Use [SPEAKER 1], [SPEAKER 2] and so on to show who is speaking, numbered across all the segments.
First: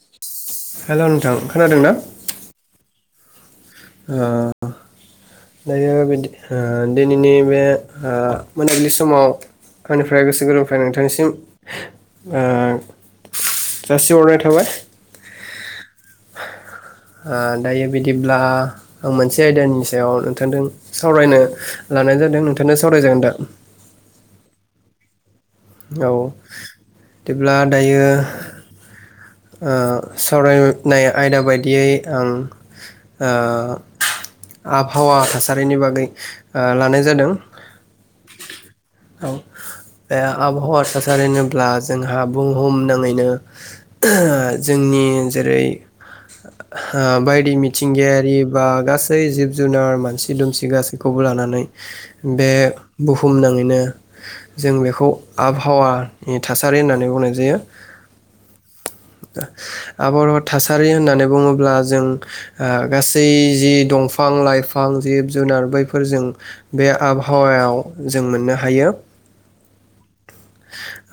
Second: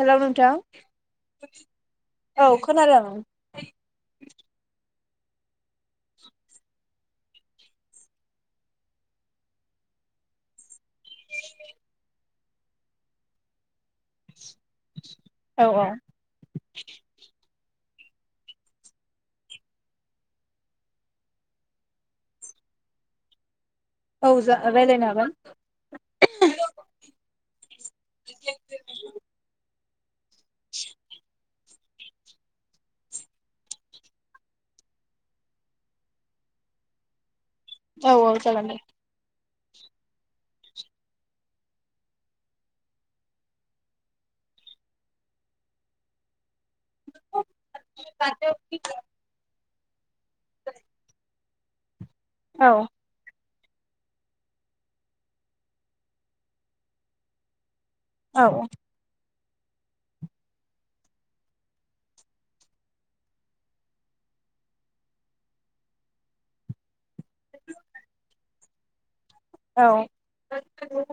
[SPEAKER 1] हेल' नोंथां
[SPEAKER 2] हेल' नोंथां खोनादोंना ओ
[SPEAKER 1] औ खोनादों
[SPEAKER 2] दायोदि दिनैनि बे मोनाबिलि समाव आंनिफ्राय गोसो गोर आं नोंथांनिसिम ओ जासि हरनाय थाबाय
[SPEAKER 1] औ
[SPEAKER 2] ओ दायो बिदिब्ला आं मोनसे आयदानि सायाव नोंथांजों सावरायनो लानाय जादों नोंथांआ सावरायजागोन दा
[SPEAKER 1] औ जा रायलायनो हागोन
[SPEAKER 2] औ दिब्ला दायो ओ सावरायनाय आयदा बायदियै ओम आ आबहावा थासारिनि बागै लानाय जादों।
[SPEAKER 1] औ औ जागोन दे
[SPEAKER 2] दा आबहावा थासारि होनोब्ला जोंहा बुहुम नाङैनो जोंनि जेरै ओ बायदि मिथिंगायारि बा गासै जिब जुनार मानसि दुमसि गासैखौबो लानानै बे
[SPEAKER 1] औ
[SPEAKER 2] बुहुमनाङै बिनो जों बेखौ आबहावानि थासारि होननानै बुंनाय जायो
[SPEAKER 1] औ
[SPEAKER 2] आफावा थासारि होननानै बुङोब्ला जों आ गासै जि दंफां लाइफां जिब जुनार बैफोर जों बे आबहावायाव जों मोननो हायो।
[SPEAKER 1] औ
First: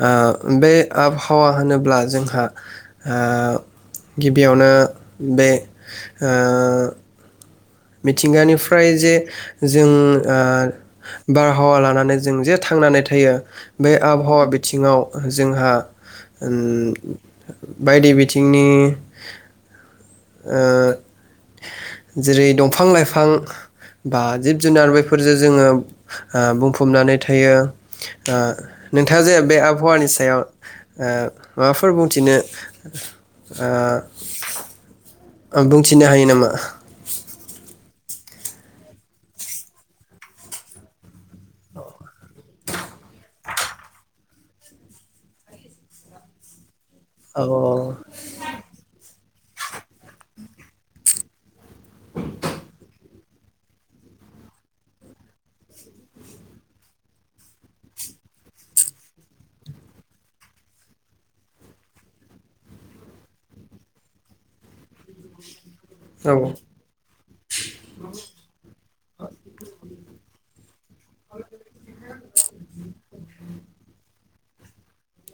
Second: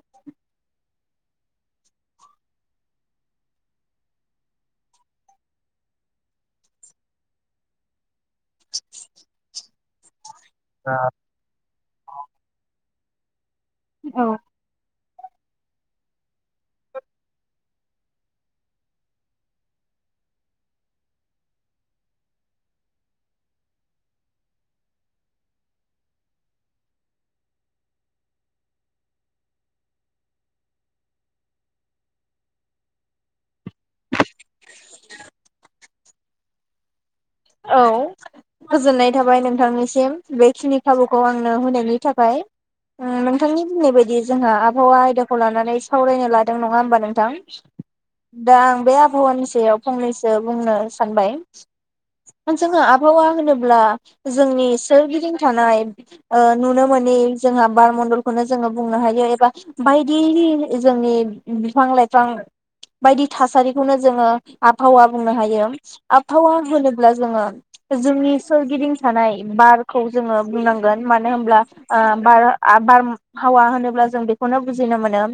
[SPEAKER 2] आ बे आबहावा होनोब्ला जोंहा ओ गिबियावनो बे ओ मिथिंगानिफ्राय जे जों ओ बारहावा लानानै जों जे थांनानै [unintelligible] बे आबहावा बिथिङाव जोंहा ओम बायदि बिथिंनि ओ जेरै द दंफां लाइफां बा जिब जुनार बेफोरजों जोंङो ओ बुंफबनानै थायो नोंथाङा जे बे आबहावानि सायाव ओ माबाफोर बुंथिनो ओ बुंथिनो हायो नामा?
[SPEAKER 1] औ गोजोननाय थाबाय नोंथांनिसिम बेखिनि खाबुखौ आंनो होनायनि थाखाय ओम नोंथांनि बुंनाय बायदि जोंहा आबहावा आयदाखौ लानानै सावरायनो लादों नङा होनबा नोंथां
[SPEAKER 2] औ
[SPEAKER 1] दा आं बे आ आबहावानि सायाव फंनैसो बुंनो सानबाय आ जोंङ [unintelligible] आबहावा होनोब्ला जोंनि सोरगिदिं थानाय ओ-नुनो मोनै जोंहा बार मण्डलखौनो जोङो बुंनो हायो एबा बायदि जोंनि बिफां लाइफां बायदि थासारिखौनो जोङो आबहावा बुंनो हायो।
[SPEAKER 2] औ
[SPEAKER 1] आबहावा। होनोब्ला जोङो जोंनि सोरगिदिं थानाय बारखौ। जोङो बुंनां गोन माने होनोमब्ला ओ- बार आब-बारम हावा होनोब्ला जों बेखौनो बुजिनो मोनो।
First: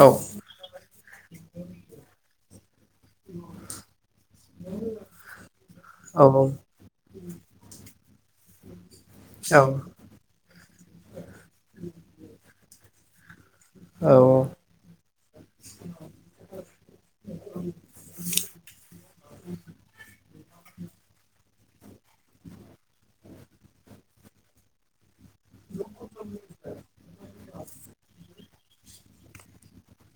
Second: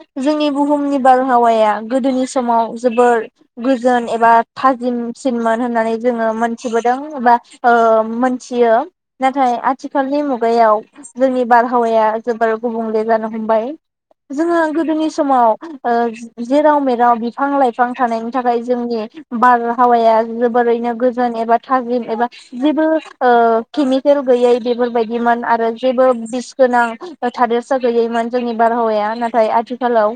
[SPEAKER 2] औ
[SPEAKER 1] जोंनि बुहुमनि बारहावाया गोदोनि। समाव। जोबोर गोजोन एबा थाजिम। सिनमोन होननानै
[SPEAKER 2] औ
[SPEAKER 1] जोङो
[SPEAKER 2] औ
[SPEAKER 1] मोनथिबोदों एबा। ओ-मोनथियो। नाथाय
[SPEAKER 2] औ
[SPEAKER 1] आथिखालनि मुग गायाव। जोंनि बारहावाया जोबोर। गबुंले जानो । हमबाय
[SPEAKER 2] औ
[SPEAKER 1] जोङो गोदोनि। समाव ओ-जेराव मे बिफां लाइफां थानायनि थाखाय जोंनि बार। हावाया जोबोरैनो गोजोन एबा थाजिम एबा जेबो ओ- केमिकेल गैयै बेफोरबायदिमोन आरो जेबो बिस गोनां थादेरसा गैयैमोन जोंनि बारहावाया नाथाय आथिख खालाव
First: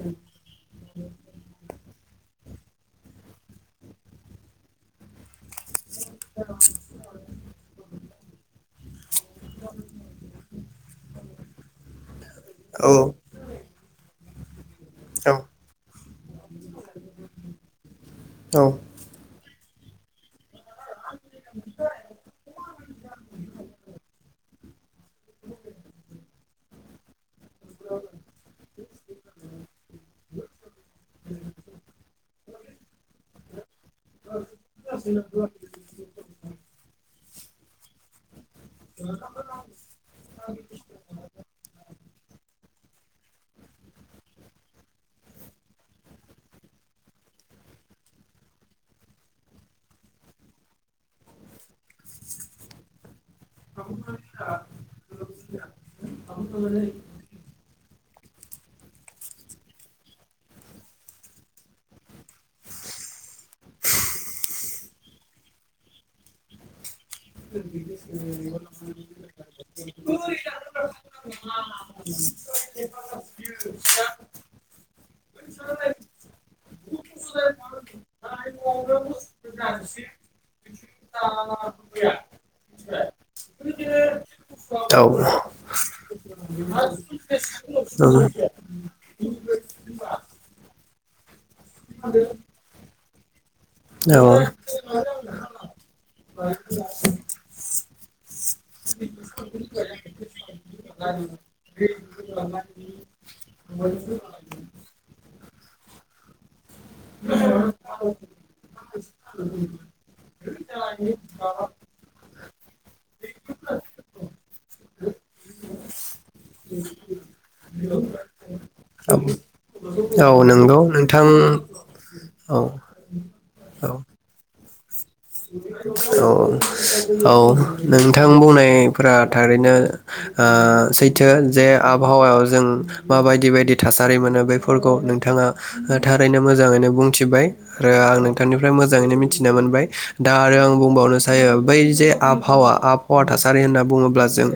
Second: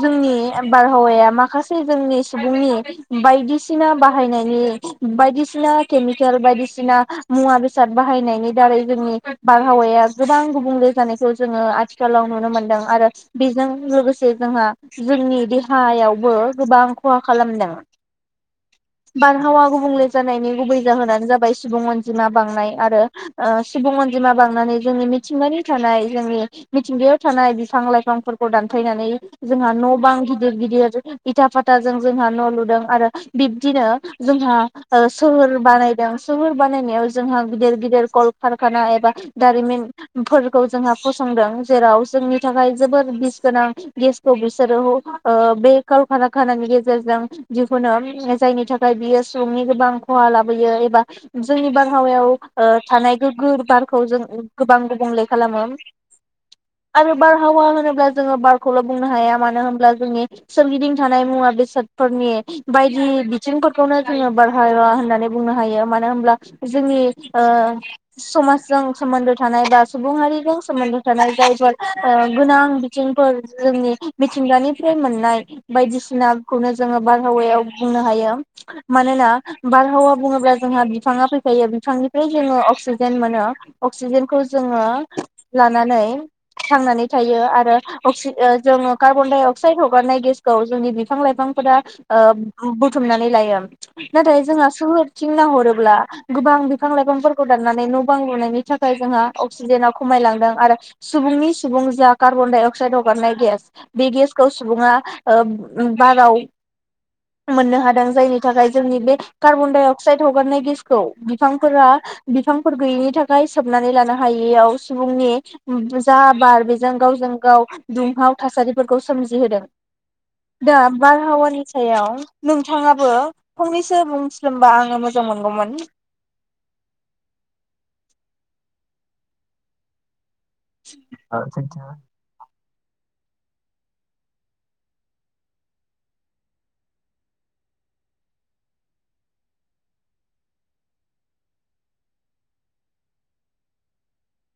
[SPEAKER 1] जोंनि बारहावाया माखासे जोंनि। सुबुंनि बायदिसि सिना बाहायनायनि बायदिसि सिना केमिकेल बायदिसिना मुवा बेसाद बाहायनायनि दारै जोंनि बारहावाया गोबां गुबुंले जानायखौ। जोङो आथिखालाव। नुनो मोनदों आरो बेजों लोगोसे। से जोंहा । जोंनि देहायाव। बो गोबां खहा खालामदों।
[SPEAKER 2] औ
[SPEAKER 1] बारहावा गुबुं गुबुंले जानायनि। गुबै जाहोनानो जाबाय सुबुं अनजिमा बांनाय आरो ओ-सुबुं अन जिमा बांनानै जोंनि मिथिंगानि थानाय जोंनि मिथिंगायाव । थानाय बिफां लाइफांफोरखौ दानफायनानै जोंहा न बां गिदिर गिदिर इथा फाथाजों जोंहा न लु दों आरो। बिब दिनो जोंहा ओ सोहोर बानायदों सोहोर बानायनायाव जोंहा गिदिर गिदिर कल कारखाना एबा दारिमिनफोरखौ जोंहा फसंदों जेराव जोंनि थाखाय जोबोर बिस गोनां गेसखौ बिसोरो ओ बे कालखारखारा खानानि गेजेरजों [unintelligible] जायनि थाखाय बियो सुबुंनि गोबां खहा लाबोयो एबा जोंनि बां बारहावायाव थानाय गोग्गो बारखौ जों गोबां गुबुंले खालामो आरो बारहावा होनोब्ला जोङो बारखौल बुंनो हाया मानो होनब्ला जोंनि सोरगिदिं थानाय मुवा बेसादफोरनि बायदि बिथिंफोरखौनो जोङो बारहावा होननानै बुंनो हायो मानो होनब्ला जोंनि ओ समाजजों सोमोन्दो थानाय बा सुबुं हारिजों सोमोन्दो थानाय जायफोर ओ गोनां बिथिंफोर जोंनि मिथिंगानिफ्राय मोननाय बायदिसिनाखौनो जोङो बारहावायाव बुंनो हायो मानोना बारहावा बुङोब्ला जोंहा बिफाङा फैखायो बिफांनिफ्राय जोङो अक्सिजेन जेन मोनो अक्सिजेनखौ जोङो
[SPEAKER 2] औ
[SPEAKER 1] लानानै थांनानै थायो आरो अक्सिजेन जों कार्बनडाइ अक अक्साइड हगारनाय गेसखौ जोंनि बिफां लाइफांफोरा ओ बुथुमनानै लायो। नाथाय जोंहा सोहोरथिं नाहरोब्ला गोबां बिफां लाइफांफोरखौ दाननानै न बां लुनायनि थाखाय जोंहा अक्सिजेना खमायलांदों आरो सुबुंनि सुबुं जा कार्बन डाइ अक्साइद हगारनाय गेस बे गेसखौ सुबुङा ओ बाराव [inaudible] मोननो हादों जायनि थाखाय जोंनि बे कार्बन डाइ अक्साइद हगारनाय गेसखौ बिफांफोरा बिफांफोर गैयिनि थाखाय सोबनानै लानो हायि। बेयाव सुबुंनि जा बार बेजों गावजों गाव दुंहाव थासारिफोरखौ सोमजिहोदों।
[SPEAKER 2] औ नोंगौ
[SPEAKER 1] दा
[SPEAKER 2] नोंथां।
[SPEAKER 1] बारहावानि सायाव
[SPEAKER 2] औ
[SPEAKER 1] नोंथाङाबो
[SPEAKER 2] औ
[SPEAKER 1] फंनैसो बुंस्रोमबा आङो मोजां मोनगौमोन।
[SPEAKER 2] औ औ नोंथां बुंनायफोरा थारैनो आ सैथो जे आबहावायाव जों माबायदि बायदि थासारि मोनो बेफोरखौ नोंथाङा थारैनो मोजाङैनो बुंथिबाय आरो आं नोंथांनिफ्राय मोजाङैनो मिथिना मोनबाय दा आरो आं बुंबावनो सायो बै जे आबहावा आबहावा थासारि होनना बुङोब्ला जों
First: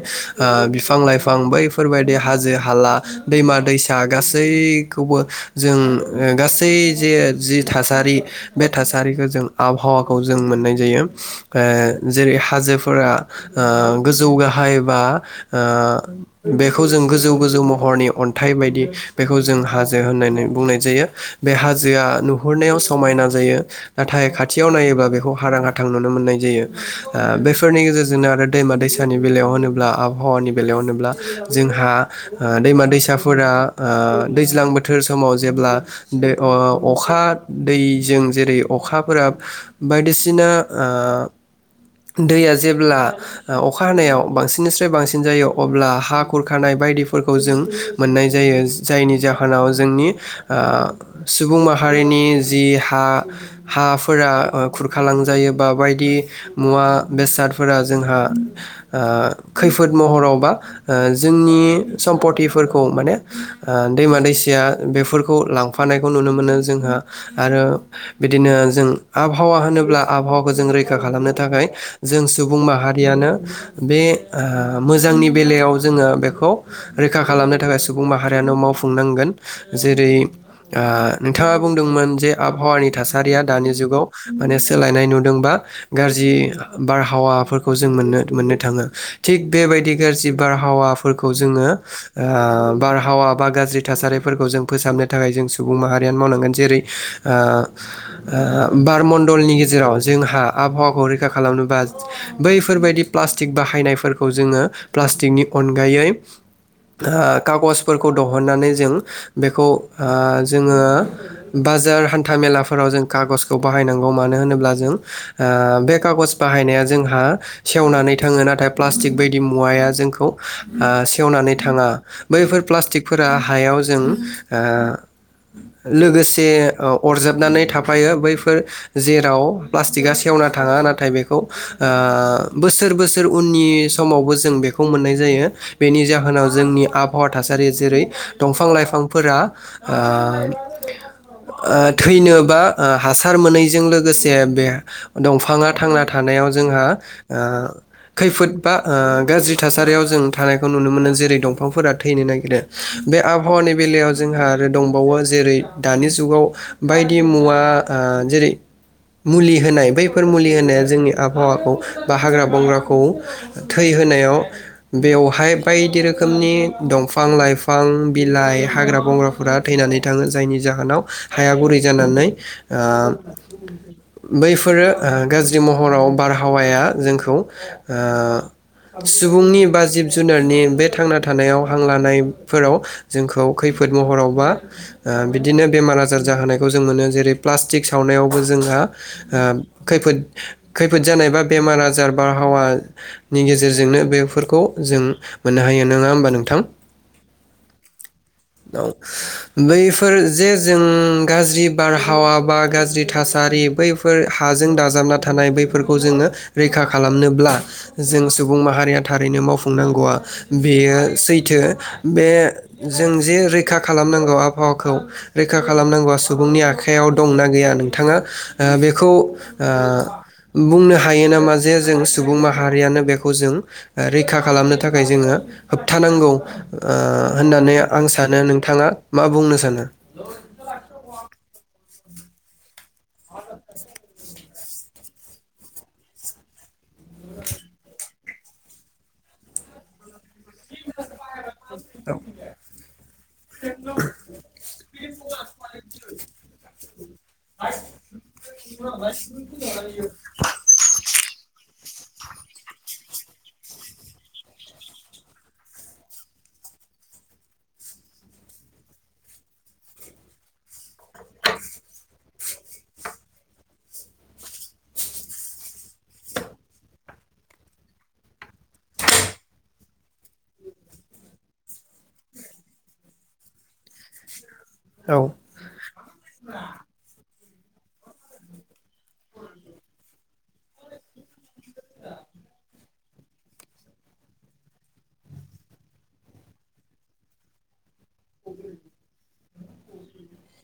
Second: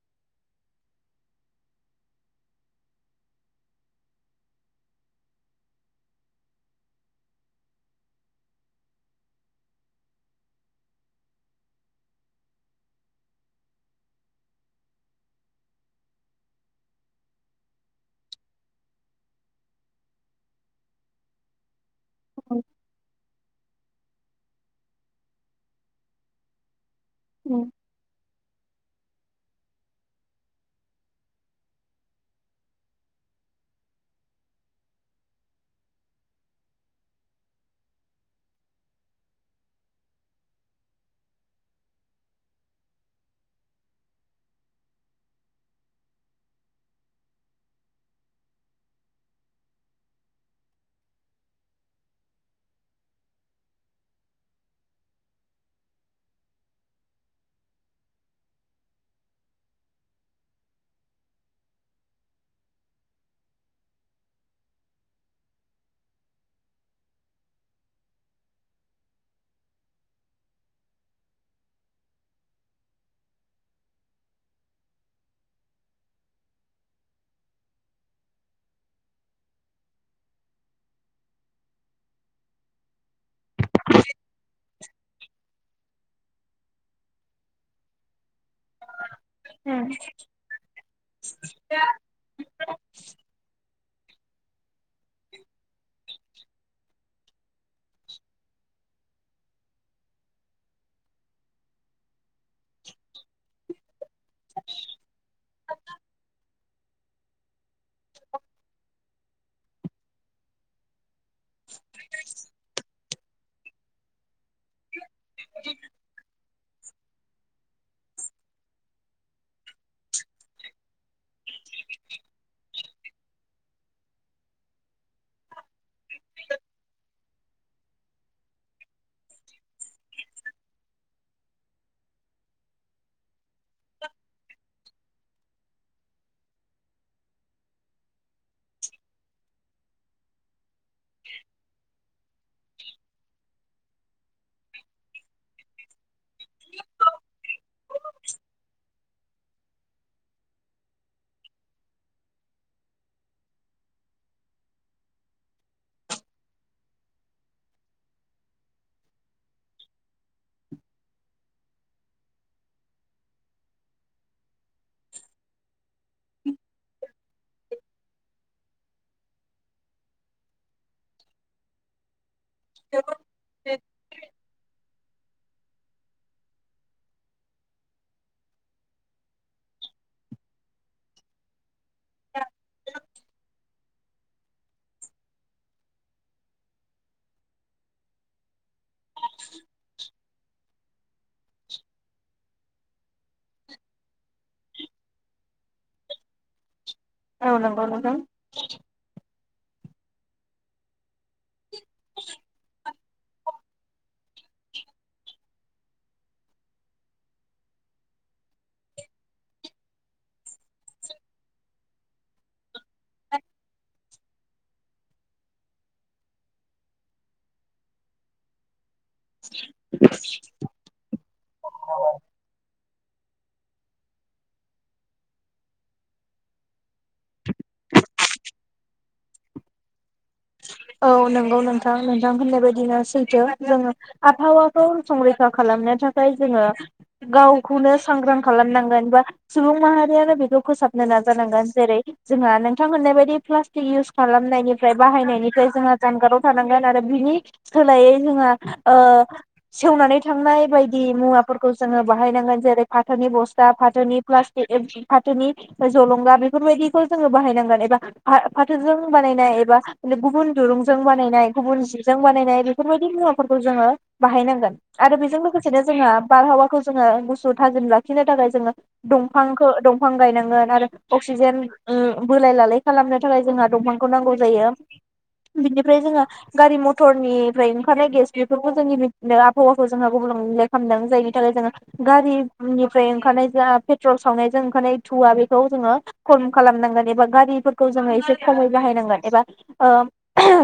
[SPEAKER 2] आ बिफां लाइफां बैफोर बायदि हाजो हाला दैमा दैसा गासैखौबो जों गासै जे जि थासारि बे थासारिखौ जों आबहावाखौ जों मोननाय जायो ओ। जेरै हाजोफोरा ओ गोजौ गाहाय बा ओ बेखौ जों गोजौ गोजौ महरनि अन्थाइ बायदि बेखौ जों हाजो होननानै बुंनाय जायो बे हा जोआ नुहुरनायाव समायना जायो। नाथाय खाथियाव नायोबा बेखौ हारां हाथां नुनो मोननाय जायो। ओ बेफोरनि गेजेरजोंनो आरो दैमा दैसा। गोदोनि बेलायाव होनोब्ला आबहावानि बेलायाव होनोब्ला जोंहा ओ दैमा दैसाफोरा ओ दैज्लां बोथोर समाव जेब्ला अखा दैजों जेरै अखाफोरा बायदिसिना ओ, दैया जेब्ला अखा हानायाव बांसिननिस्राय बांसिन जायो अब्ला हा खुरखानाय बायदिफोरखौ जों मोननाय जायो जायनि जाहोनाव जोंनि सुबुं माहारिनि जि हा हाफोरा खुरखालांजायो बा बायदि। मुवा बेसादफोरा जोंहा ओ खैफोद महरावबा जोंनि सम्पथिफोरखौ माने दैमा दैसाया बेफोरखौ लांफानायखौ नुनो मोनो जोंहा आरो बिदिनो जों आबहावा होनोब्ला आबहावाखौ जों रैखा खालामनो। थाखाय जों सुबुं माहारियानो बे मोजांनि बेलायाव जोङो बेखौ रैखा खालामनो थाखाय सुबुं माहारियानो मावफुंनांगोन जेरै ओ नोंथाङा बुंदोंमोन जे आबहावानि थासारिया दानि जुगाव माने सोलायनाय नुदोंबा। गाज्रि बारहावाफोरखौ जों मोननो मोननो थाङो। थिग बेबायदि गाज्रि बारहावाफोरखौ जोङो ओ बारहावा बा गाज्रि। थासारिफोरखौ जों फोसाबनो थाखाय जों सुबुं माहारियानो मावनांगोन जेरै ओ बारमडलनि गेजेराव जोंहा। आबहावाखौ रैखा खालामनोबा बैफोरबायदि प्लास्टिक बाहायनायफोर जोङो प्लासतिकनि अनगायै। [unintelligible] खागजफोरखौ दहननानै जों बेखौ जोङो बाजार हान्था मेलाफोराव जों खागजखौ बाहायनांगौ मानो होनोब्ला जों। ओ बे खागज बाहायनाया जोंहा सेवनानै थाङो नाथाय प्लास्टिक बायदि मुवाया जोंखौ ओ सेवनानै थाङा बैफोर प्लास्टिकफोरा हायाव जों लोगोसे अरजाबनानै थाफायो बैफोर जेराव प्लास प्लास्टिकगा सेवना थाङा नाथाय बेखौ ओ बोसोर बोसोर उननि समावबो जों बेखौ मोननाय जायो बेनि जाहोनाव जोंनि आबहावा थासारि जेरै दंफां लाइफांफोरा ओ थैनो बा हासार मोनैजों लोगोसे बे। दंफाङा थांना थानायाव जोंहा ओ खैफोद बा गाज्रि ओ थासारियाव जों थानायखौ नुनो मोनो जेरै दंफांफोरा थैनो नागिरो बे आबहावानि बेलायाव जोंहा आरो दंबावो जेरै दानि जुगाव बायदि मुवा जेरै मुलि। होनाय बैफोर मुलि होनाया जोंनि आबहावाखौ बा हाग्रा बंग्राखौ थै होनायाव बेवहाय बायदि रोखोमनि दंफां लाइफां बिलाइ हाग्रा बंग्राफोरा थैनानै थाङो जायनि जाहोनाव हाया गुरै जानानै। आ। बैफोरो गाज्रि महराव बारहावाया जोंखौ ओ सुबुंनि बा जिब जुनारनि बे थांना थानायाव हां लानायफोराव जोंखौ खैफोद महरावबा बिदिनो बेमार आजार जाहोनायखौ जों मोनो जेरै प्लास्टिक सावनायावबो जोंहा। ओ खैफोद। खैफोद जानाय बा बेमार आजार बारहावानि गेजेरजोंनो बेफोरखौ जों मोननो हायो नोङा होमबा नोंथां।
[SPEAKER 1] औ नंगौ नोंथां
[SPEAKER 2] औ बैफोर जे जों गाज्रि बारहावा बा गाज्रि थासारि। बैफोर हाजों दाजाबना थानाय बैफोरखौ जोङो रैखा खालामनोब्ला जों सुबुं माहारिया थारैनो मावफुंनांगौआ बेयो सैथो बे जों जे रैखा खालामनांगौ आबहावाखौ रैखा खालामनांगौआ सुबुंनि आखायाव दंना गैया नोंथाङा। ओ बेखौ बुंनो हायो नामा जे जों सुबुं माहारियानो बेखौ जों रैखा खालामनो थाखाय जोङो होबथानांगौ होननानै आं सानो नोंथाङा मा बुंनो सानो?
[SPEAKER 1] औ नंगौ नोंथा नोंथां नोंथां होननाय बायदिनो । सैथो जोङो आबहावा खौ संरैखा खालामनो थाखाय जोङो। गावखौनो। सांग्रां खालामनांगोन बा सुबुं माहारियानो खौ फोसाबनो नाजानांगोन जेरै जोंहा नोंथां होननाय बायदि प्लास्टिक इउस खालामनायनिफ्राय बाहायनायनि। जोंहा जानगाराव थानांगोन आरो बिनि सोलायै जोंहा ओ सेवनानै थांनाय बायदि मुवाफोर जोङो बाहायनांगोन जैरै फाथोनि बस्ता फाथोनि प्लाजटिक फाथोनि जलंगा बेफोरबायदिखौ जोङो बाहायनांगोन एबा फा फाथोजों बानायनाय एबा गुबु गुबुन दुरुं जों बानायनाय गुबुन जिजों बाना बानायनाय बेफोरबायदि मुवाफोरखौ जोङो बाहायनांगोन आरो बेजों लोगोसेनो जोंहा बारहावाखौ जोङो गुसु थाजिम लाखिनो थाखाय जोङो दंफांखौ दंफां गायनांगोन आरो अक्सिजेन ओ बोलाय लालाय खालामनो थाखाय जोंहा दंफांखौ नांगौ जायो।
[SPEAKER 2] औ
[SPEAKER 1] बिनिफ्राय जोङो गारि मथरनि, फ्राय ओंखारनाय गेस बेफोरखौ जोंनि आबहावाखौ जोंहा गुबुंले खालामदों जायनि थाखाय जोङो गारिनिफ्राय ओंखारनाय जा पेट्रल सावनायजों ओंखारनाय धुवा बेखौ जोङो खम खालामनांगोन एबा गारिफोरखौ जोङो एसे खमै बाहायनांगोन एबा। ओ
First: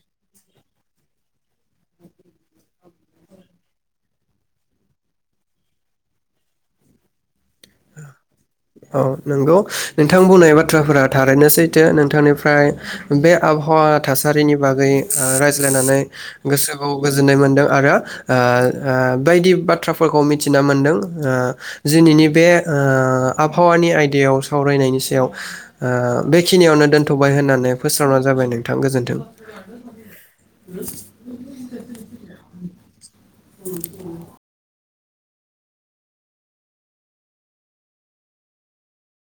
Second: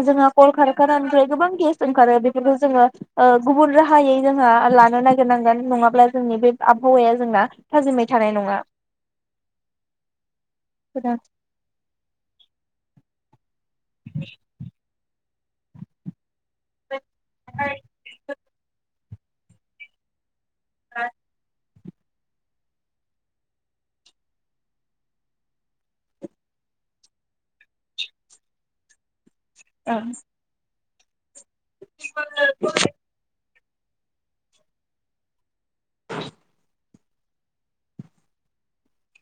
[SPEAKER 1] जोंहा कल खारखानिफ्राय गोबां गेस ओंखारो बेफोरखौ जोङो ओ गुबुन राहायै जोंहा लानो नागिरनांगोन नङाब्ला जोंनि बे आबहावाया जोंना। थाजिमै थानाय नङा
[SPEAKER 2] औ नंगौ नोंथां बुंनाय बाथ्राफोरा थारैनो सैथो नोंथांनिफ्राय। बे आबहावा थासारिनि बागै ओ ज्लायनानै। गोसोखौ गोजोननाय मोनदों आरो। ओ ओ बायदि बाथ्राफोरखौ मि थिना मोनदों ओ [unintelligible] बे। ओ आबहावानि आयदायाव सावरायनायनि सायाव ओ बेखिनियावनो दोनथ'बाय होननानै फोस्रावना जाबाय नोंथां गोजोन्थों। [unintelligible]
[SPEAKER 1] [unintelligible]
[SPEAKER 2] [unintelligible]